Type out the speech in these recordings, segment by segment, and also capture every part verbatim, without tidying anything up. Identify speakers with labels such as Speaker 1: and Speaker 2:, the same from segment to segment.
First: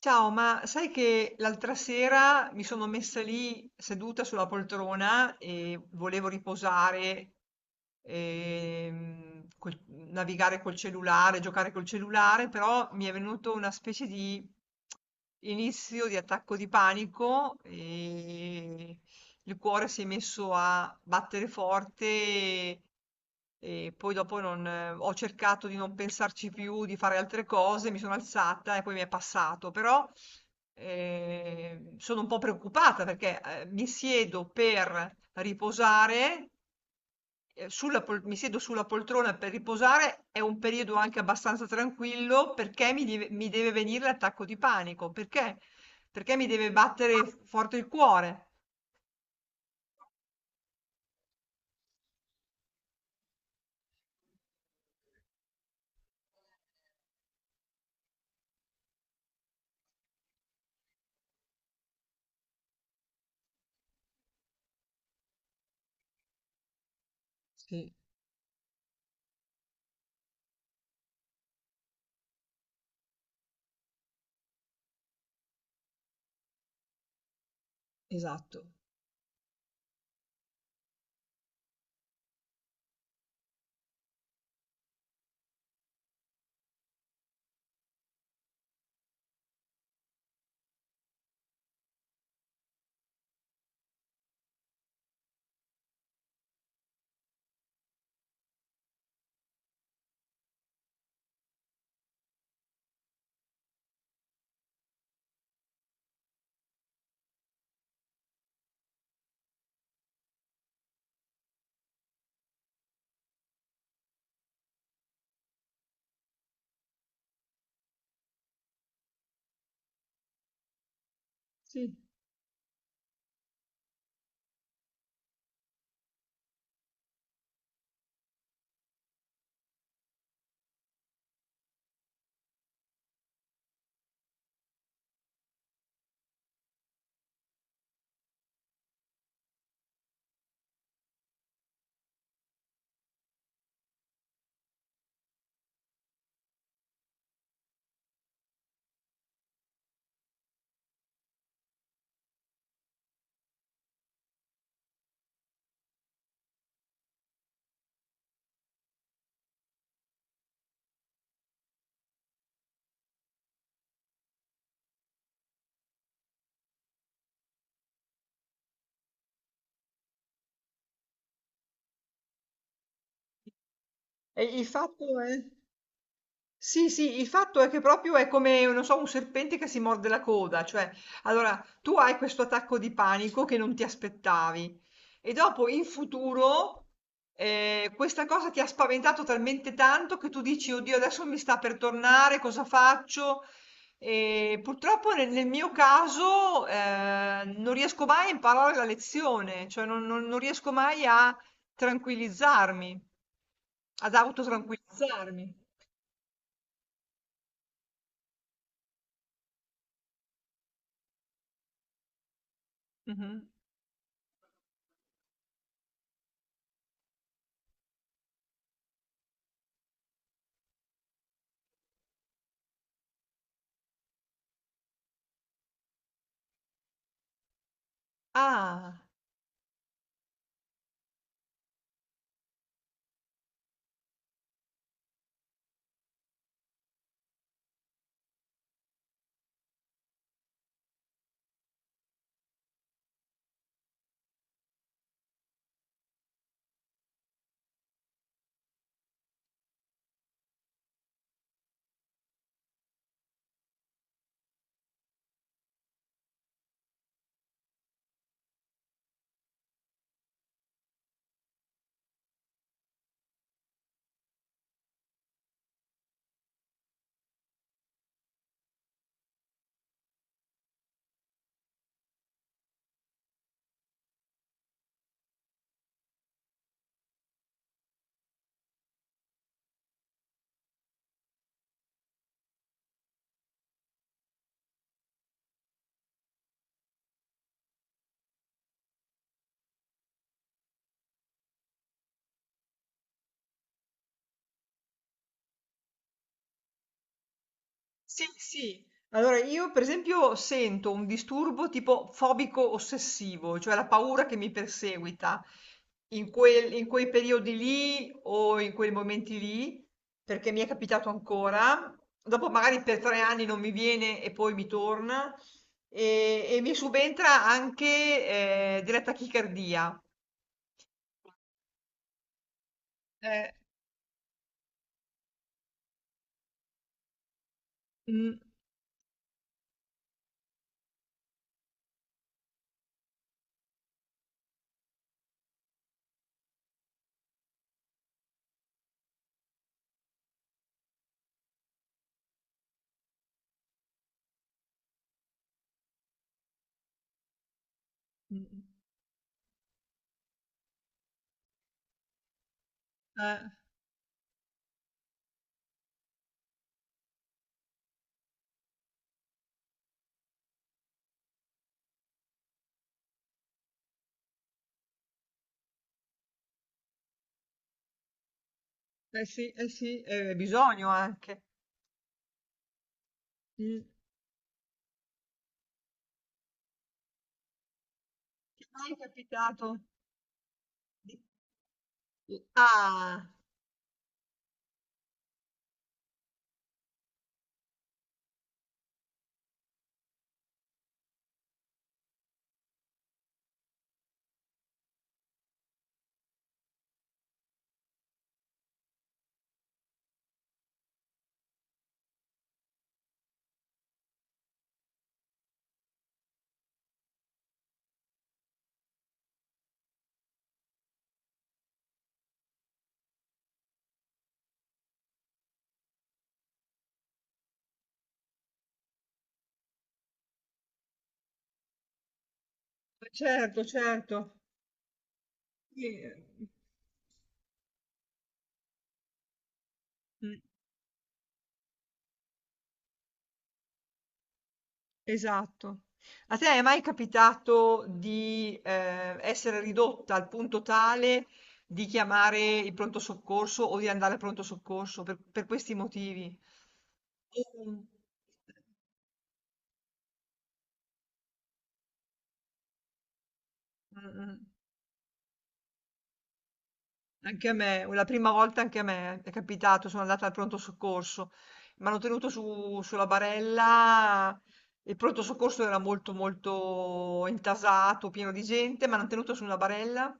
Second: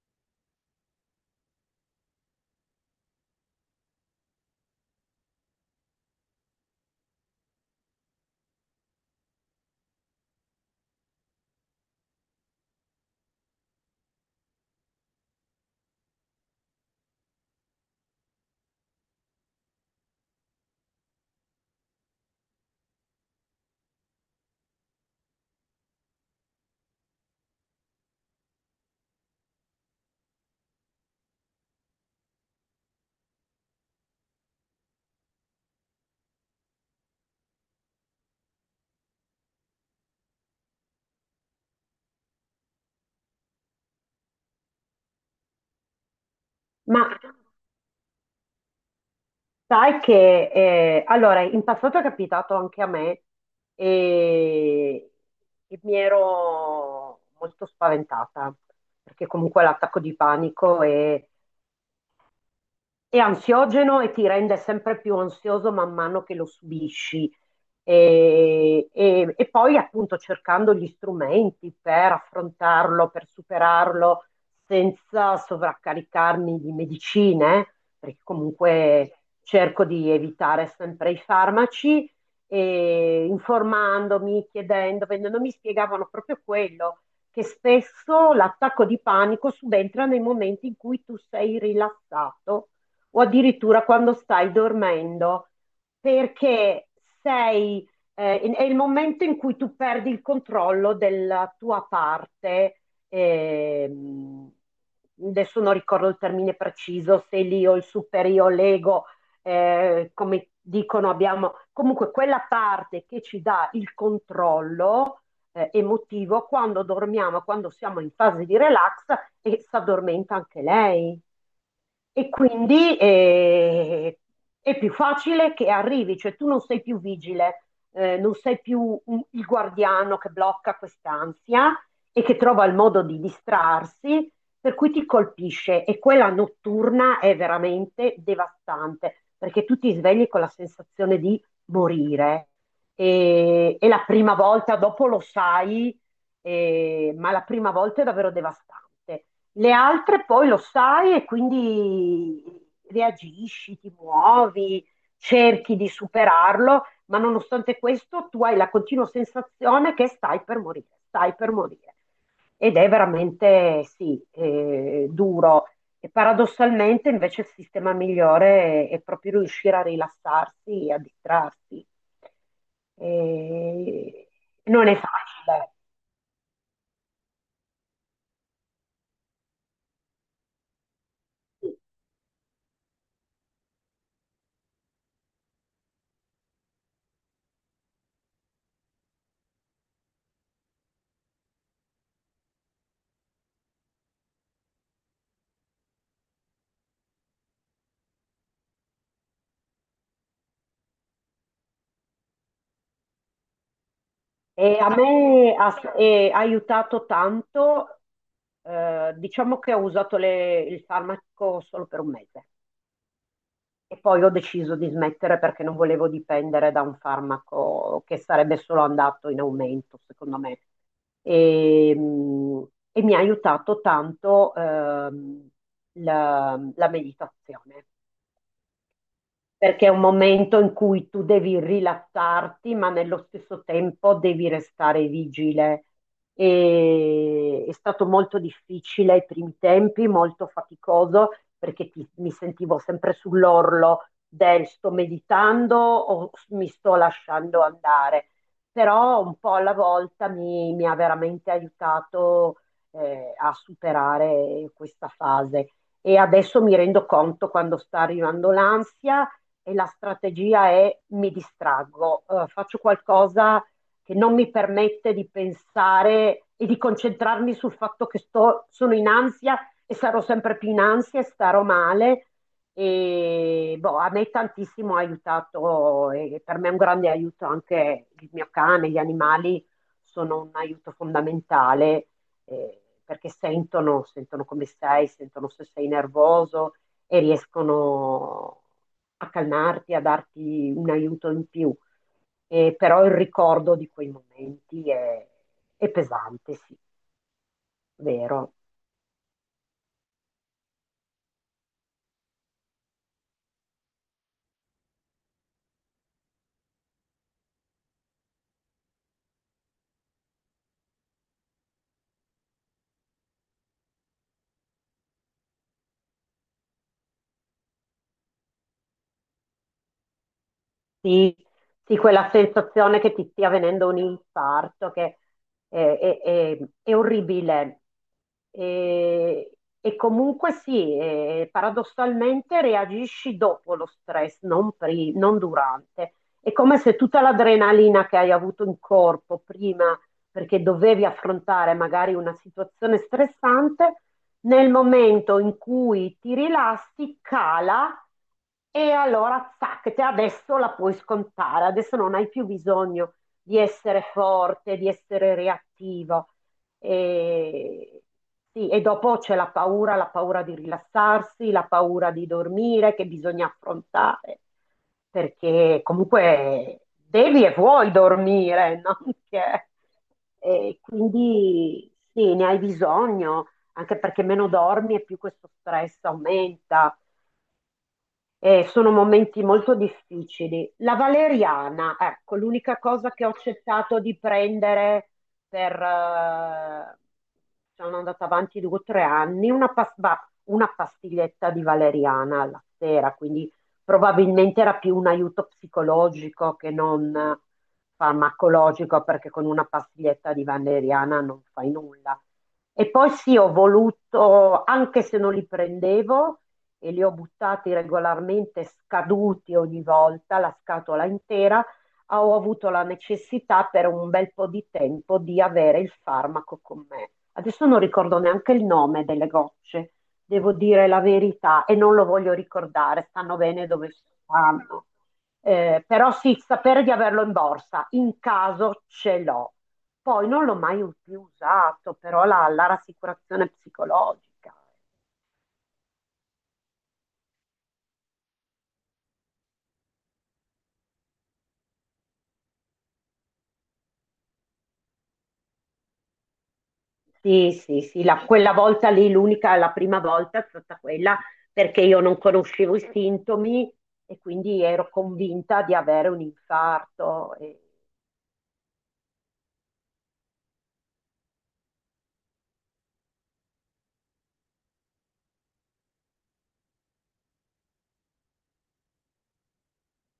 Speaker 1: Ciao, ma sai che l'altra sera mi sono messa lì seduta sulla poltrona e volevo riposare, ehm, col- navigare col cellulare, giocare col cellulare, però mi è venuto una specie di inizio di attacco di panico e il cuore si è messo a battere forte e, e poi dopo non, ho cercato di non pensarci più, di fare altre cose, mi sono alzata e poi mi è passato, però eh, sono un po' preoccupata perché eh, mi siedo per riposare, eh, sulla pol- mi siedo sulla poltrona per riposare, è un periodo anche abbastanza tranquillo perché mi deve, mi deve venire l'attacco di panico, perché? Perché mi deve
Speaker 2: Ma
Speaker 1: battere forte il cuore.
Speaker 2: sai che, eh, allora, in passato è capitato anche a me e, e mi ero molto spaventata, perché comunque l'attacco di panico è, è ansiogeno e ti rende sempre più ansioso man mano che lo subisci.
Speaker 1: Sì.
Speaker 2: E, e- e poi appunto cercando gli strumenti per affrontarlo, per superarlo senza sovraccaricarmi di medicine, perché
Speaker 1: Esatto.
Speaker 2: comunque cerco di evitare sempre i farmaci, e informandomi, chiedendo, vendendo, mi spiegavano proprio quello, che spesso l'attacco di panico subentra nei momenti in cui tu sei rilassato o addirittura quando stai dormendo, perché sei, eh, in- è il momento in cui tu perdi il controllo della tua parte. ehm, Adesso non ricordo il termine preciso, se l'io, il superio, l'ego, eh, come dicono, abbiamo comunque quella parte che ci dà il controllo eh, emotivo quando dormiamo, quando siamo in fase di relax e si addormenta anche lei.
Speaker 1: Sì.
Speaker 2: E quindi eh, è più facile che arrivi, cioè tu non sei più vigile, eh, non sei più un- il guardiano che blocca quest'ansia e che trova il modo di distrarsi, per cui ti colpisce. E quella notturna è veramente devastante, perché tu ti svegli con la sensazione di morire. E, e la prima volta, dopo lo sai, eh, ma la prima volta è davvero devastante. Le altre poi lo sai e quindi reagisci, ti muovi, cerchi di superarlo, ma nonostante questo tu hai la continua sensazione che stai per morire, stai per morire. Ed è veramente, sì, eh, duro. E paradossalmente invece il sistema migliore è, è proprio riuscire a rilassarsi e a distrarsi. E
Speaker 1: E il
Speaker 2: non è
Speaker 1: fatto è...
Speaker 2: facile.
Speaker 1: Sì, sì, il fatto è che proprio è come, non so, un serpente che si morde la coda, cioè, allora tu hai questo attacco di panico che non ti aspettavi e dopo in futuro eh, questa cosa ti ha spaventato talmente tanto che tu dici, oddio, adesso mi sta per tornare, cosa faccio? E purtroppo nel, nel mio caso eh, non riesco mai a imparare la lezione, cioè non, non non riesco mai a tranquillizzarmi, ad
Speaker 2: E a me
Speaker 1: autotranquillizzarmi.
Speaker 2: ha, e ha aiutato tanto, eh, diciamo che ho usato le- il farmaco solo per un mese
Speaker 1: Mhm.
Speaker 2: e poi ho deciso di smettere perché non volevo dipendere da un farmaco che sarebbe solo andato in aumento, secondo me. E, mh, e mi ha aiutato tanto, ehm, la la meditazione.
Speaker 1: Ah,
Speaker 2: Perché è un momento in cui tu devi rilassarti, ma nello stesso tempo devi restare vigile. E è stato molto difficile ai primi tempi, molto faticoso, perché ti- mi sentivo sempre sull'orlo del sto meditando o mi sto lasciando andare. Però un po' alla volta mi, mi ha veramente aiutato, eh, a superare questa fase. E adesso mi rendo conto quando sta arrivando l'ansia e la strategia è mi distraggo, eh, faccio qualcosa che non mi permette di pensare e di concentrarmi sul fatto che sto, sono in ansia e sarò sempre più in ansia e starò male. E boh, a me tantissimo ha aiutato e per me è un grande aiuto anche il mio cane, gli animali sono un aiuto fondamentale eh, perché sentono, sentono come sei, sentono se sei nervoso, e riescono a calmarti, a darti un aiuto in più. Eh, però il ricordo di quei momenti è, è pesante, sì,
Speaker 1: sì,
Speaker 2: vero.
Speaker 1: sì. Allora io per esempio sento un disturbo tipo fobico ossessivo, cioè la paura che mi perseguita in quel- in quei periodi lì o in quei momenti lì, perché mi è capitato ancora. Dopo magari per tre anni non mi viene e poi mi torna e, e mi subentra anche eh, della tachicardia.
Speaker 2: Sì, sì, quella sensazione che ti stia
Speaker 1: Eh.
Speaker 2: venendo un infarto, che è, è- è- è orribile.
Speaker 1: Mm,
Speaker 2: E, e comunque sì, eh, paradossalmente reagisci dopo lo stress, non, pri- non durante. È come se tutta l'adrenalina che hai avuto in corpo prima, perché dovevi affrontare magari una situazione stressante, nel momento in cui ti rilassi, cala
Speaker 1: mm.
Speaker 2: e allora zac, te adesso la puoi scontare, adesso non hai più bisogno
Speaker 1: Eh,
Speaker 2: di essere forte, di essere reattivo. E, sì, e dopo c'è la paura, la paura di rilassarsi, la paura di dormire che bisogna affrontare, perché comunque devi e vuoi dormire, non
Speaker 1: eh sì,
Speaker 2: che...
Speaker 1: eh sì, eh,
Speaker 2: E
Speaker 1: bisogno anche.
Speaker 2: quindi sì, ne hai bisogno anche perché meno dormi e più questo stress aumenta.
Speaker 1: Ti
Speaker 2: Eh,
Speaker 1: è
Speaker 2: sono
Speaker 1: mai
Speaker 2: momenti molto
Speaker 1: capitato
Speaker 2: difficili. La
Speaker 1: di...
Speaker 2: valeriana, ecco, l'unica cosa che
Speaker 1: ah,
Speaker 2: ho accettato di prendere per... eh, sono andata avanti due o tre anni, una, pas- va- una pastiglietta di valeriana alla sera, quindi probabilmente era più un aiuto psicologico che non farmacologico, perché con una pastiglietta di valeriana non fai nulla. E poi sì, ho voluto, anche se non li prendevo, e li ho buttati regolarmente scaduti ogni volta, la scatola intera, ah, ho avuto la necessità per un bel po' di tempo di avere il farmaco con me. Adesso non ricordo neanche il nome delle gocce, devo dire la verità e non lo voglio ricordare,
Speaker 1: ma
Speaker 2: stanno
Speaker 1: certo,
Speaker 2: bene dove
Speaker 1: certo.
Speaker 2: stanno. Eh,
Speaker 1: Sì,
Speaker 2: però sì, sapere di averlo in borsa, in caso ce l'ho. Poi
Speaker 1: mh,
Speaker 2: non l'ho mai più usato, però la, la rassicurazione psicologica.
Speaker 1: esatto. A te è mai capitato di eh, essere ridotta al punto tale di chiamare il pronto soccorso o di andare al pronto soccorso per, per questi motivi?
Speaker 2: Sì,
Speaker 1: Mm,
Speaker 2: sì, sì, la- quella volta lì, l'unica, la prima volta è stata quella perché io non conoscevo i sintomi
Speaker 1: mm,
Speaker 2: e
Speaker 1: mm.
Speaker 2: quindi ero convinta di avere un infarto.
Speaker 1: Anche a
Speaker 2: E-
Speaker 1: me, la prima volta anche a me è capitato, sono andata al pronto soccorso, mi hanno tenuto su- sulla barella, il pronto soccorso era molto molto intasato, pieno di gente, mi hanno tenuto su una barella,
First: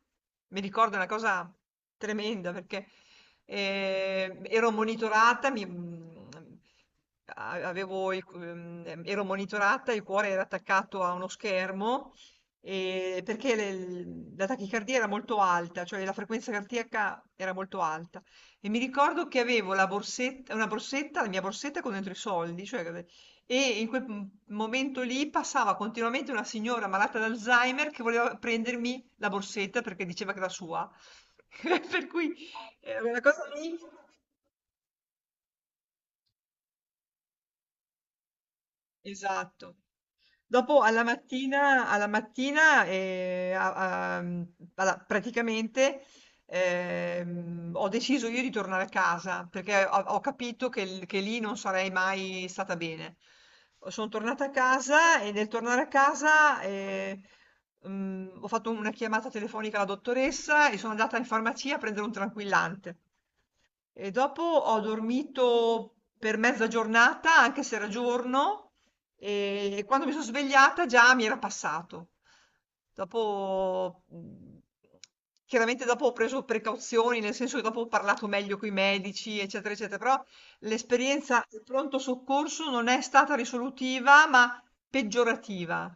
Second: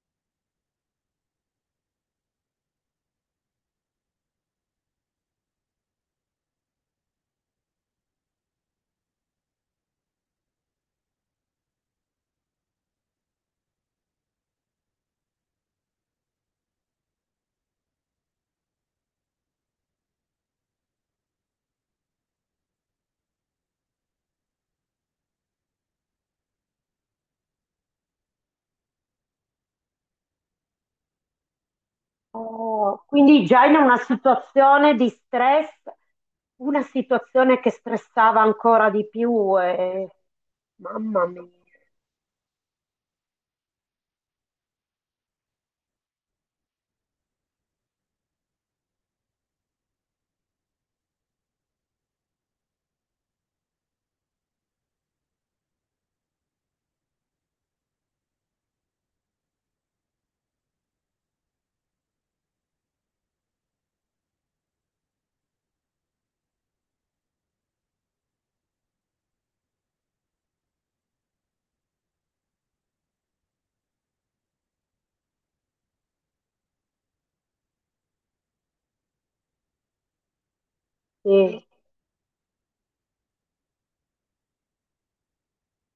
Speaker 1: mi ricordo una cosa tremenda perché eh, ero monitorata, mi- mm, a- avevo il- ehm, ero monitorata, il cuore era attaccato a uno schermo e- perché le- la tachicardia era molto alta, cioè la frequenza cardiaca era molto alta. E mi ricordo che avevo la borsetta, una borsetta, la mia borsetta con dentro i soldi, cioè, e in quel m- momento lì passava continuamente una signora malata d'Alzheimer che voleva prendermi la borsetta perché diceva che era sua. Per cui eh,
Speaker 2: Oh,
Speaker 1: una cosa
Speaker 2: quindi già in
Speaker 1: lì,
Speaker 2: una situazione di stress, una situazione che stressava ancora di più.
Speaker 1: esatto.
Speaker 2: E-
Speaker 1: Dopo alla
Speaker 2: Mamma mia.
Speaker 1: mattina alla mattina, ehm, a a mhmm, alla praticamente, ehm, ho deciso io di tornare a casa, perché ho ho capito che l che lì non sarei mai stata bene. Son tornata a casa e nel tornare a casa, ehm, mhmm, ho fatto una chiamata telefonica alla dottoressa e sono andata in farmacia a prendere un tranquillante. E dopo ho dormito per mezza giornata, anche se era giorno, e quando mi sono svegliata già mi era passato. Dopo, mh, chiaramente dopo ho preso precauzioni, nel senso che dopo ho parlato meglio con i medici, eccetera, eccetera, però l'esperienza del
Speaker 2: Sì.
Speaker 1: pronto soccorso non è stata risolutiva, ma peggiorativa.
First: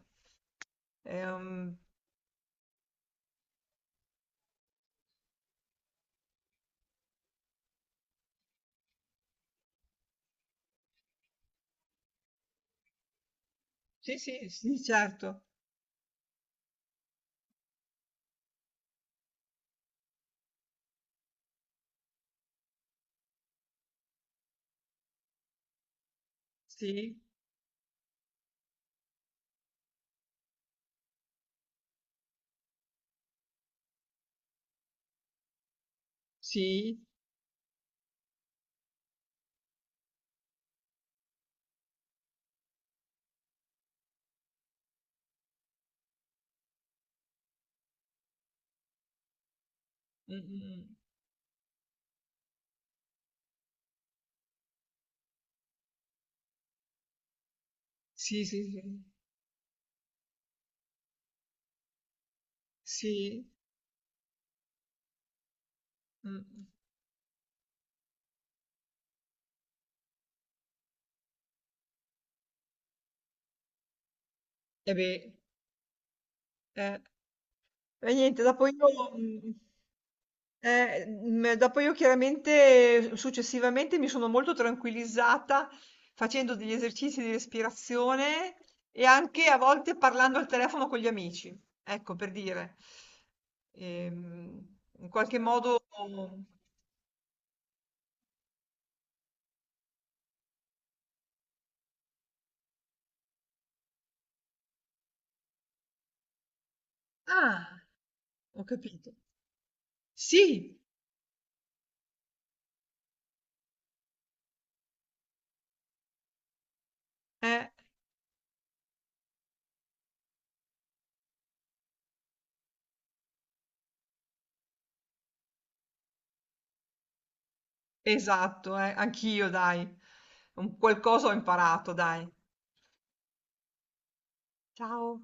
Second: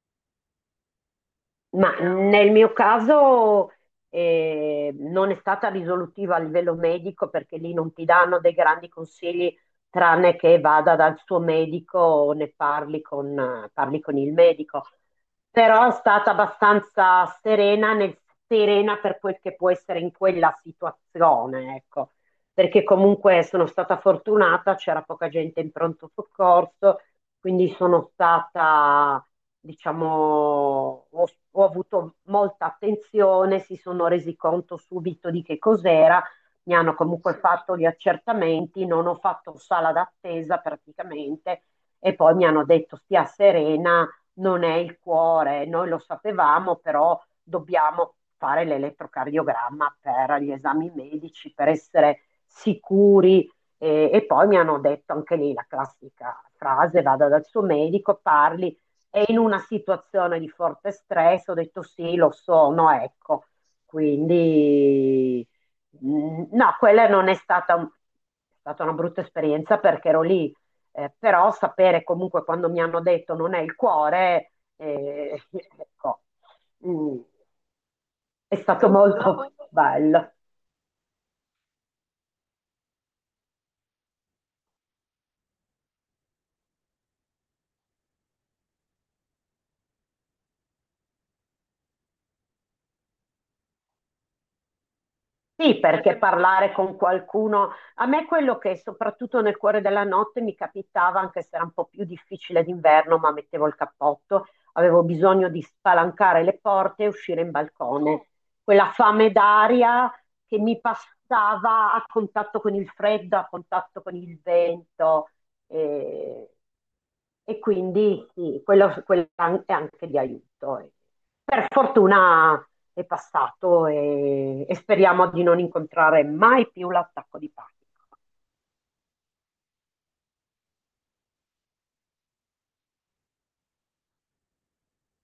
Speaker 1: Ehm,
Speaker 2: Ma nel mio caso eh, non è stata risolutiva a livello medico perché lì non ti danno dei grandi consigli tranne che vada dal suo medico o ne parli con, eh, parli con
Speaker 1: sì,
Speaker 2: il
Speaker 1: sì, sì,
Speaker 2: medico.
Speaker 1: certo.
Speaker 2: Però è stata abbastanza serena, nel- serena per quel che può essere in quella situazione, ecco. Perché comunque sono stata fortunata, c'era poca gente in pronto soccorso
Speaker 1: Sì,
Speaker 2: quindi sono stata, diciamo, ho, ho avuto molta attenzione, si sono resi conto subito di che cos'era, mi hanno
Speaker 1: sì.
Speaker 2: comunque fatto gli accertamenti, non ho fatto sala d'attesa praticamente e poi mi hanno detto stia serena, non è il cuore, noi lo sapevamo, però dobbiamo fare l'elettrocardiogramma per
Speaker 1: Mm,
Speaker 2: gli esami
Speaker 1: mm.
Speaker 2: medici, per essere sicuri e, e poi mi hanno detto anche lì la classica frase, vada dal suo medico,
Speaker 1: Sì, sì,
Speaker 2: parli,
Speaker 1: sì.
Speaker 2: è in una situazione di forte stress, ho detto sì, lo sono,
Speaker 1: Sì.
Speaker 2: ecco. Quindi mh,
Speaker 1: Mm.
Speaker 2: no, quella non è stata, un- è stata una brutta esperienza perché ero lì, eh, però sapere comunque quando mi hanno detto non è il cuore,
Speaker 1: E beh,
Speaker 2: eh, ecco,
Speaker 1: eh.
Speaker 2: mm,
Speaker 1: E niente,
Speaker 2: è
Speaker 1: dopo io...
Speaker 2: stato
Speaker 1: mm,
Speaker 2: molto bello.
Speaker 1: eh, mm, eh, dopo io chiaramente eh, successivamente mi sono molto tranquillizzata facendo degli esercizi di respirazione e anche a volte parlando al telefono con gli amici, ecco per dire. Ehm, in qualche
Speaker 2: Sì,
Speaker 1: modo...
Speaker 2: perché parlare con qualcuno, a me quello che soprattutto nel cuore della notte mi capitava, anche se era un po' più difficile d'inverno, ma mettevo il cappotto, avevo bisogno di spalancare le porte e uscire in
Speaker 1: Ah,
Speaker 2: balcone.
Speaker 1: ho
Speaker 2: Quella
Speaker 1: capito.
Speaker 2: fame d'aria che
Speaker 1: Sì,
Speaker 2: mi passava a contatto con il freddo, a contatto con il vento. E, e
Speaker 1: eh,
Speaker 2: quindi sì, quello, quello è anche di aiuto. Eh, per fortuna è passato e, e speriamo di non incontrare mai più l'attacco di panico.
Speaker 1: esatto, eh, anch'io, dai. Un qualcosa ho imparato, dai. Ciao.